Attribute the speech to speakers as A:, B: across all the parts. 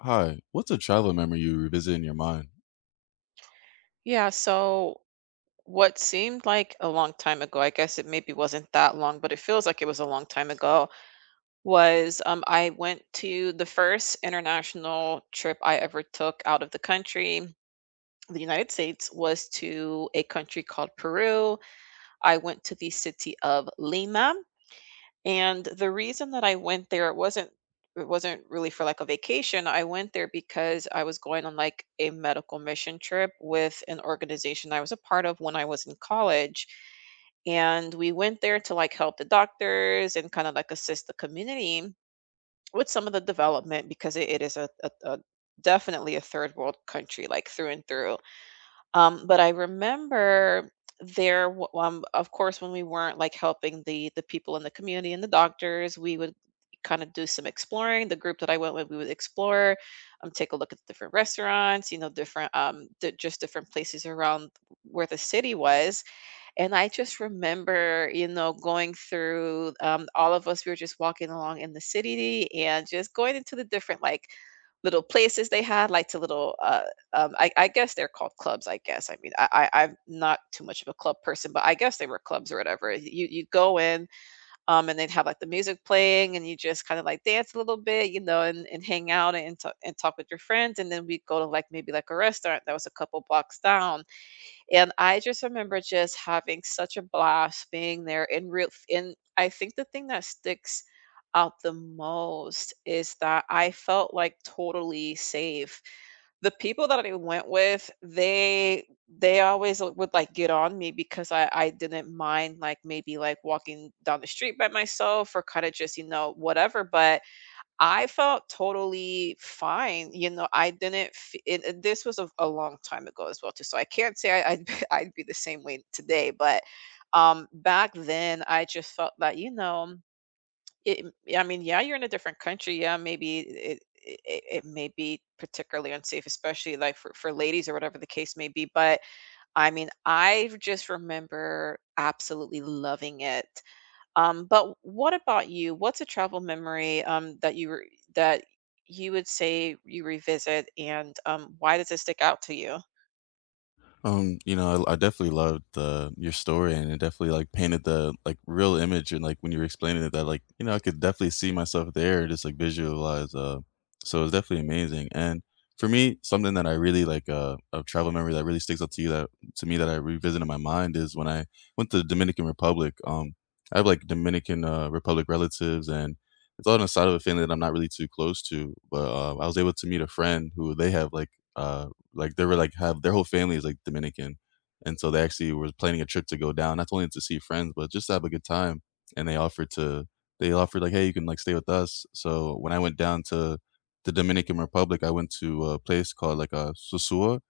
A: Hi, what's a travel memory you revisit in your mind?
B: Yeah, so what seemed like a long time ago, I guess it maybe wasn't that long, but it feels like it was a long time ago, was I went to the first international trip I ever took out of the country, the United States, was to a country called Peru. I went to the city of Lima. And the reason that I went there, it wasn't really for like a vacation. I went there because I was going on like a medical mission trip with an organization I was a part of when I was in college. And we went there to like help the doctors and kind of like assist the community with some of the development because it is a definitely a third world country, like through and through. But I remember there, of course, when we weren't like helping the people in the community and the doctors, we would kind of do some exploring. The group that I went with, we would explore, take a look at different restaurants, different, just different places around where the city was. And I just remember, going through all of us, we were just walking along in the city and just going into the different, like, little places they had, like to little, I guess they're called clubs, I guess. I mean, I'm not too much of a club person, but I guess they were clubs or whatever. You go in, and they'd have like the music playing and you just kind of like dance a little bit, you know, and hang out and, and talk with your friends. And then we'd go to like maybe like a restaurant that was a couple blocks down. And I just remember just having such a blast being there in real. And I think the thing that sticks out the most is that I felt like totally safe. The people that I went with, they always would like get on me because I didn't mind like maybe like walking down the street by myself or kind of just, you know, whatever, but I felt totally fine, you know. I didn't f it it This was a long time ago as well too, so I can't say I'd I'd be the same way today, but, back then, I just felt that, you know, it yeah, I mean, yeah, you're in a different country, yeah, maybe it may be particularly unsafe, especially, like, for ladies or whatever the case may be, but, I mean, I just remember absolutely loving it. But what about you? What's a travel memory that that you would say you revisit, and why does it stick out to you?
A: You know, I definitely loved the your story, and it definitely like painted the like real image, and like when you were explaining it, that like you know I could definitely see myself there, just like visualize. So it's definitely amazing. And for me, something that I really like a travel memory that really sticks out to you that to me that I revisit in my mind is when I went to the Dominican Republic. I have like Dominican Republic relatives, and it's all on the side of a family that I'm not really too close to, but I was able to meet a friend who they have like. Uh, like, they were, like, have their whole family is, like, Dominican, and so they actually were planning a trip to go down, not only to see friends, but just to have a good time, and they offered, like, "Hey, you can, like, stay with us." So when I went down to the Dominican Republic, I went to a place called, like, a Susua,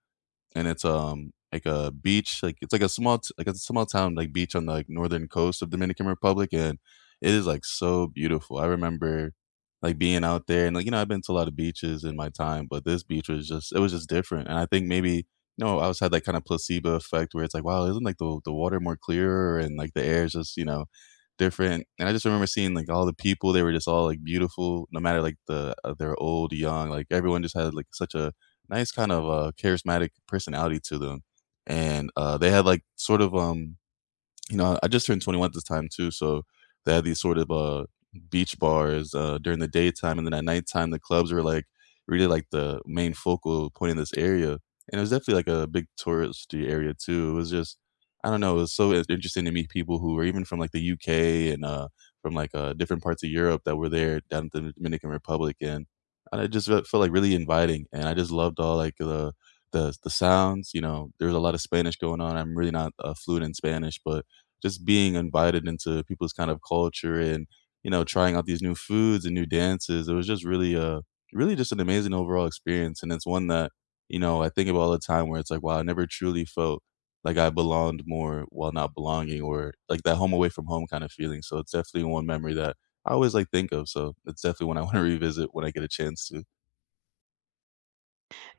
A: and it's, like a beach, like it's like a small t like a small town, like, beach on the, like, northern coast of Dominican Republic, and it is, like, so beautiful. I remember, like, being out there and, like, you know, I've been to a lot of beaches in my time, but this beach was just it was just different, and I think maybe, you know, I was had that kinda placebo effect where it's like, "Wow, isn't, like, the water more clearer and, like, the air is just, you know, different?" And I just remember seeing, like, all the people, they were just all, like, beautiful no matter, like, the they old, young, like, everyone just had, like, such a nice kind of, charismatic personality to them, and, they had, like, sort of, you know, I just turned 21 at this time too, so they had these sort of beach bars during the daytime, and then at nighttime the clubs were like really like the main focal point in this area. And it was definitely like a big touristy area too. It was just I don't know, it was so in- interesting to meet people who were even from like the UK and from like different parts of Europe that were there down at the Dominican Republic, and I just felt, like really inviting, and I just loved all like the the sounds, you know, there was a lot of Spanish going on. I'm really not fluent in Spanish, but just being invited into people's kind of culture and, you know, trying out these new foods and new dances. It was just really, really just an amazing overall experience. And it's one that, you know, I think about all the time where it's like, wow, I never truly felt like I belonged more while not belonging, or like that home away from home kind of feeling. So it's definitely one memory that I always like think of. So it's definitely one I want to revisit when I get a chance to.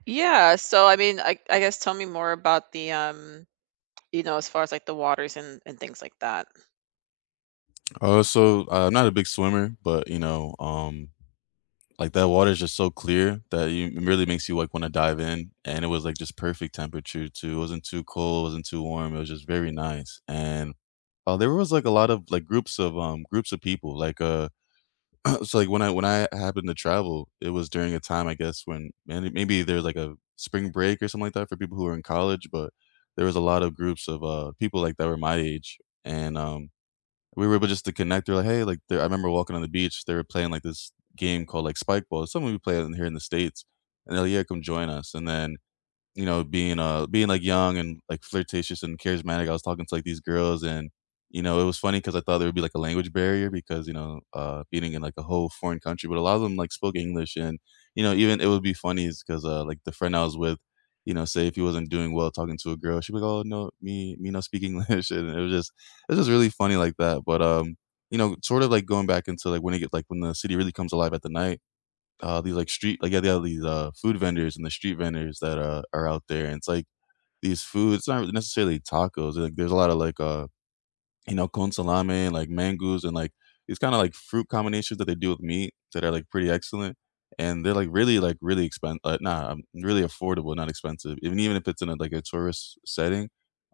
B: Yeah, so I mean, I guess tell me more about the, you know, as far as like the waters and things like that.
A: I'm not a big swimmer, but you know, like, that water is just so clear that you it really makes you, like, wanna dive in, and it was, like, just perfect temperature too, it wasn't too cold, it wasn't too warm, it was just very nice, and, there was, like, a lot of, like, groups of people, like, so, like, when I happened to travel, it was during a time, I guess, when many maybe there's, like, a spring break or something like that for people who are in college, but there was a lot of groups of, people, like, that were my age, and, we were able just to connect. They're like, "Hey," like, they're I remember walking on the beach, they were playing, like, this game called, like, spike ball. It's something we play in here in the States, and they're like, "Yeah, come join us," and then you know, being, being, like, young and, like, flirtatious and charismatic, I was talking to, like, these girls, and, you know, it was funny because I thought there would be, like, a language barrier because, you know, being in, like, a whole foreign country, but a lot of them, like, spoke English, and, you know, even it would be funny is because like, the friend I was with, you know, say if he wasn't doing well talking to a girl, she'd be like, "Oh, no, me not speak English," and it was just really funny like that, but, you know, sort of, like, going back into, like, when it get like, when the city really comes alive at the night, these like street like yeah, they have these food vendors and the street vendors that are out there, and it's like these foods not necessarily tacos, like there's a lot of like you know, con salame, like mangoes, and like these kind of like fruit combinations that they do with meat that are like pretty excellent. And they're like really expensive. Nah, really affordable, not expensive. Even even if it's in a, like a tourist setting,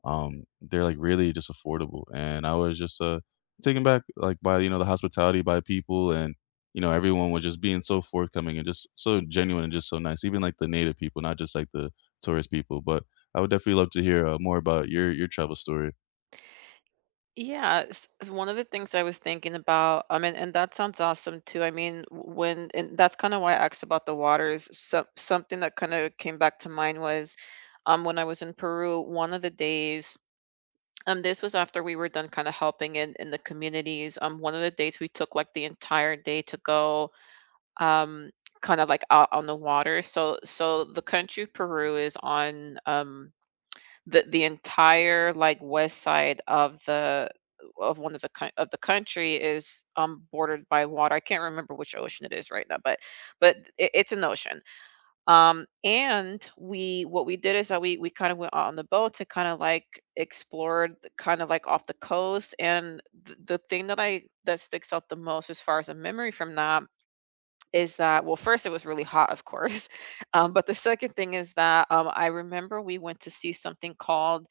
A: they're like really just affordable. And I was just taken back like by you know the hospitality by people, and you know everyone was just being so forthcoming and just so genuine and just so nice. Even like the native people, not just like the tourist people. But I would definitely love to hear more about your travel story.
B: One of the things I was thinking about, I mean, and that sounds awesome too. I mean, when and that's kind of why I asked about the waters. So something that kind of came back to mind was, when I was in Peru, one of the days. This was after we were done kind of helping in the communities. One of the dates we took like the entire day to go, um kind of like out on the water. So the country of Peru is on, the entire like west side of the, of the country is bordered by water. I can't remember which ocean it is right now, but it's an ocean. And we, what we did is that we kind of went out on the boat to kind of like explored kind of like off the coast. And the thing that I that sticks out the most as far as a memory from that is that, well, first it was really hot, of course. But the second thing is that, I remember we went to see something called,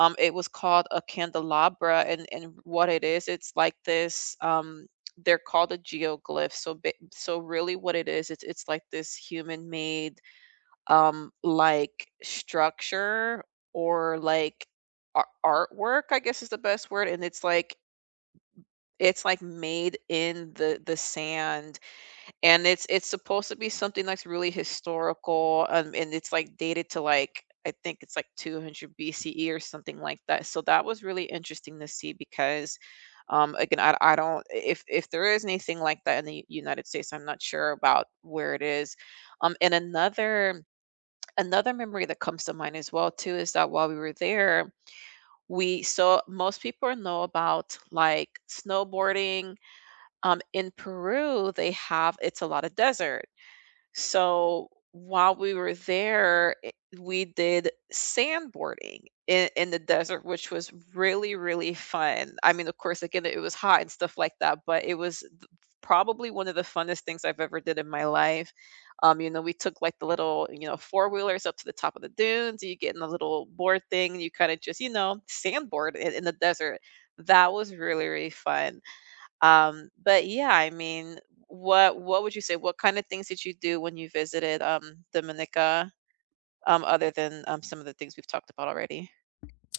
B: it was called a candelabra. And what it is, it's like this, they're called a geoglyph. So really what it is, it's like this human made, like structure, or like ar- artwork, I guess is the best word. And it's like made in the sand, and it's supposed to be something that's really historical, and it's like dated to like I think it's like 200 BCE or something like that. So that was really interesting to see because. Again, I don't, if there is anything like that in the United States, I'm not sure about where it is. And another another memory that comes to mind as well too is that while we were there, we saw, most people know about like snowboarding. In peru they have, it's a lot of desert, so while we were there, we did sandboarding in the desert, which was really, really fun. I mean, of course, again, it was hot and stuff like that, but it was probably one of the funnest things I've ever did in my life. You know, we took like the little, you know, four wheelers up to the top of the dunes. You get in the little board thing, and you kind of just, you know, sandboard in the desert. That was really, really fun. But yeah, I mean, what would you say? What kind of things did you do when you visited, Dominica, other than some of the things we've talked about already?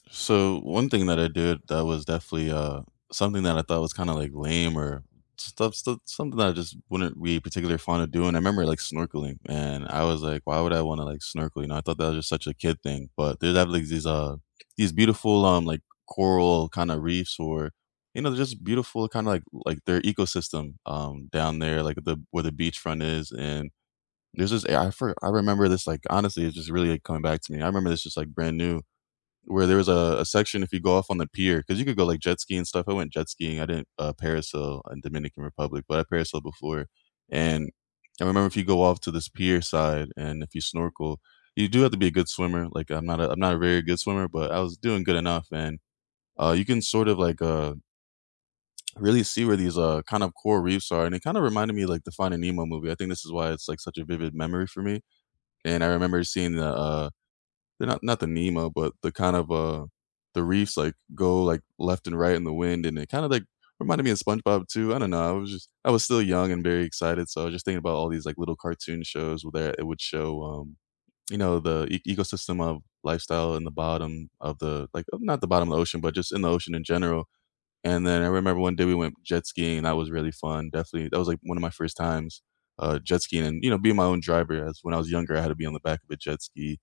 A: So one thing that I did that was definitely something that I thought was kind of like lame or stuff something that I just wouldn't be particularly fond of doing. I remember like snorkeling, and I was like, why would I want to like snorkel? You know, I thought that was just such a kid thing. But there's have like these beautiful like coral kind of reefs or you know just beautiful kind of like their ecosystem down there like the where the beachfront is, and there's this I for, I remember this like honestly it's just really like coming back to me. I remember this just like brand new where there was a section if you go off on the pier because you could go like jet ski and stuff. I went jet skiing. I didn't parasail in Dominican Republic, but I parasailed before. And I remember if you go off to this pier side and if you snorkel, you do have to be a good swimmer. Like I'm not a very good swimmer, but I was doing good enough. And you can sort of like really see where these kind of coral reefs are. And it kind of reminded me like the Finding Nemo movie. I think this is why it's like such a vivid memory for me. And I remember seeing the they're not the Nemo, but the kind of, the reefs, like, go, like, left and right in the wind, and it kinda, like, reminded me of SpongeBob too, I don't know, I was just I was still young and very excited, so I was just thinking about all these, like, little cartoon shows where it would show, you know, the e ecosystem of lifestyle in the bottom of the like, not the bottom of the ocean, but just in the ocean in general, and then I remember one day we went jet skiing, and that was really fun, definitely that was, like, one of my first times, jet skiing and, you know, being my own driver, as when I was younger, I had to be on the back of a jet ski.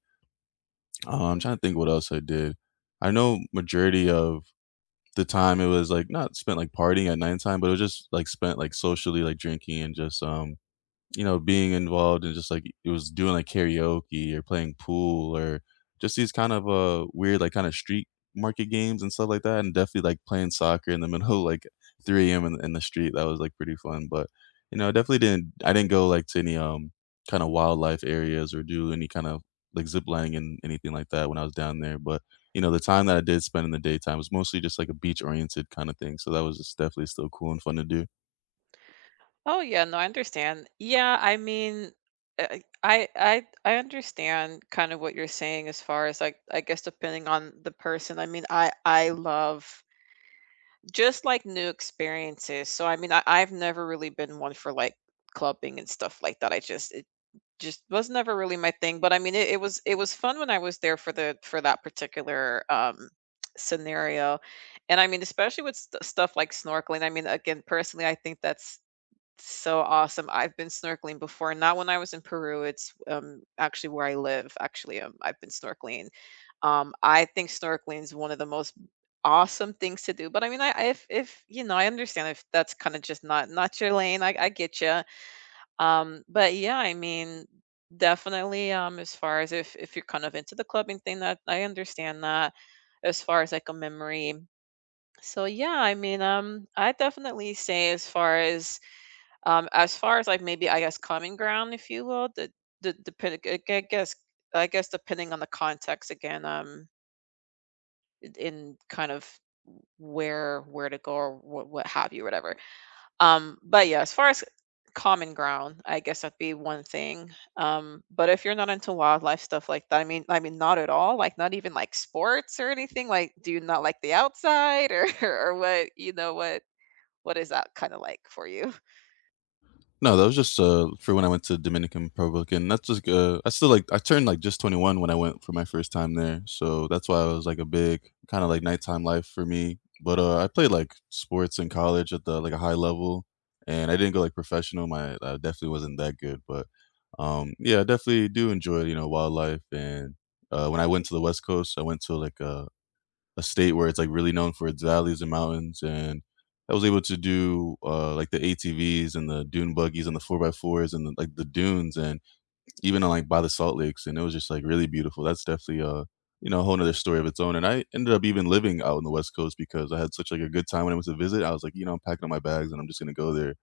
A: Uh, I'm trying to think what else I did. I know majority of the time it was, like, not spent, like, partying at nighttime, but it was just, like, spent, like, socially, like, drinking and just, you know, being involved in just like it was doing like karaoke or playing pool or just these kind of weird like kind of street market games and stuff like that, and definitely like playing soccer in the middle of, like 3 a.m. In the street. That was like pretty fun, but you know, I definitely didn't. I didn't go like to any kind of wildlife areas or do any kind of like zip lining and anything like that when I was down there. But you know, the time that I did spend in the daytime was mostly just like a beach oriented kind of thing. So that was just definitely still cool and fun to do.
B: Oh yeah, no, I understand. Yeah, I mean, uh, I I understand kind of what you're saying as far as like I guess depending on the person. I mean, I love just like new experiences. So I mean, I've never really been one for like clubbing and stuff like that. I just was never really my thing, but I mean, it was fun when I was there for the for that particular, scenario. And I mean, especially with stuff like snorkeling. I mean, again, personally, I think that's so awesome. I've been snorkeling before, not when I was in Peru. It's actually where I live. Actually, I've been snorkeling. I think snorkeling is one of the most awesome things to do. But I mean, if you know, I understand if that's kind of just not your lane. I get you. But yeah, I mean, definitely, as far as if you're kind of into the clubbing thing, that I understand that as far as like a memory. So yeah, I mean, I definitely say as far as, as far as like maybe I guess common ground, if you will, the depending, guess I guess depending on the context again, in kind of where to go or what have you, whatever. But yeah, as far as common ground, I guess that'd be one thing. But if you're not into wildlife stuff like that, I mean, not at all. Like, not even like sports or anything. Like, do you not like the outside or or what? You know what? What is that kind of like for you?
A: No, that was just, for when I went to Dominican Republic, and that's just, I still, like I turned, like, just 21 when I went for my first time there, so that's why it was, like, a big kinda, like, nighttime life for me, but, I played, like, sports in college at the like, a high level, and I didn't go, like, professional, my I definitely wasn't that good, but, yeah, I definitely do enjoy, you know, wildlife, and, when I went to the West Coast, I went to, like, a state where it's, like, really known for its valleys and mountains, and I was able to do, like, the ATVs and the dune buggies and the 4 by 4s and the like, the dunes and even on, like, by the salt lakes, and it was just, like, really beautiful. That's definitely a, you know, a whole 'nother story of its own, and I ended up even living out on the West Coast because I had such, like, a good time when I went to visit. I was like, "You know, I'm packing up my bags, and I'm just gonna go there,"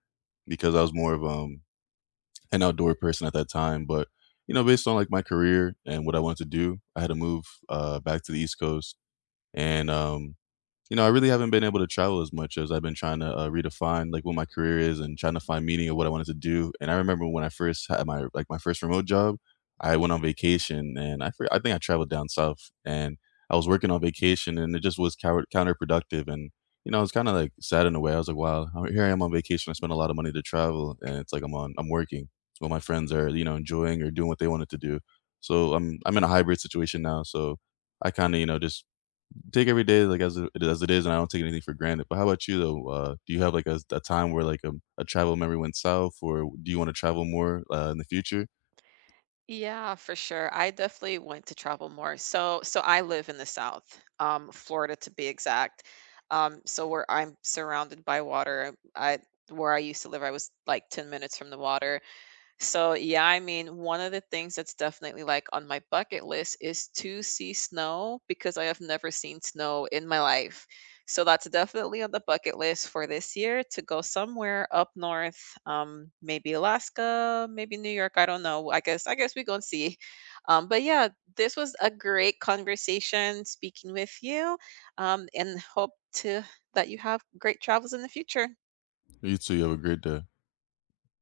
A: because I was more of, an outdoor person at that time, but, you know, based on, like, my career and what I wanted to do, I had to move, back to the East Coast, and, you know, I really haven't been able to travel as much as I've been trying to, redefine, like, what my career is and trying to find meaning of what I wanted to do, and I remember when I first had my like, my first remote job, I went on vacation, and I for I think I traveled down south, and I was working on vacation, and it just was cower counterproductive, and, you know, I was kinda, like, sad in a way. I was like, "Wow, oh, here I am on vacation, I spent a lot of money to travel, and it's like I'm on I'm working while my friends are, you know, enjoying or doing what they wanted to do." So, I'm in a hybrid situation now, so I kinda, you know, just take every day like as it is, and I don't take anything for granted. But how about you though? Do you have like a time where like a travel memory went south, or do you want to travel more in the future?
B: Yeah, for sure. I definitely want to travel more. So, so I live in the South, Florida to be exact. So where I'm surrounded by water, I where I used to live, I was like 10 minutes from the water. So yeah, I mean, one of the things that's definitely like on my bucket list is to see snow because I have never seen snow in my life. So that's definitely on the bucket list for this year to go somewhere up north, maybe Alaska, maybe New York. I don't know. I guess we go and see. But yeah, this was a great conversation speaking with you, and hope to, that you have great travels in the future.
A: You too. You have a great day.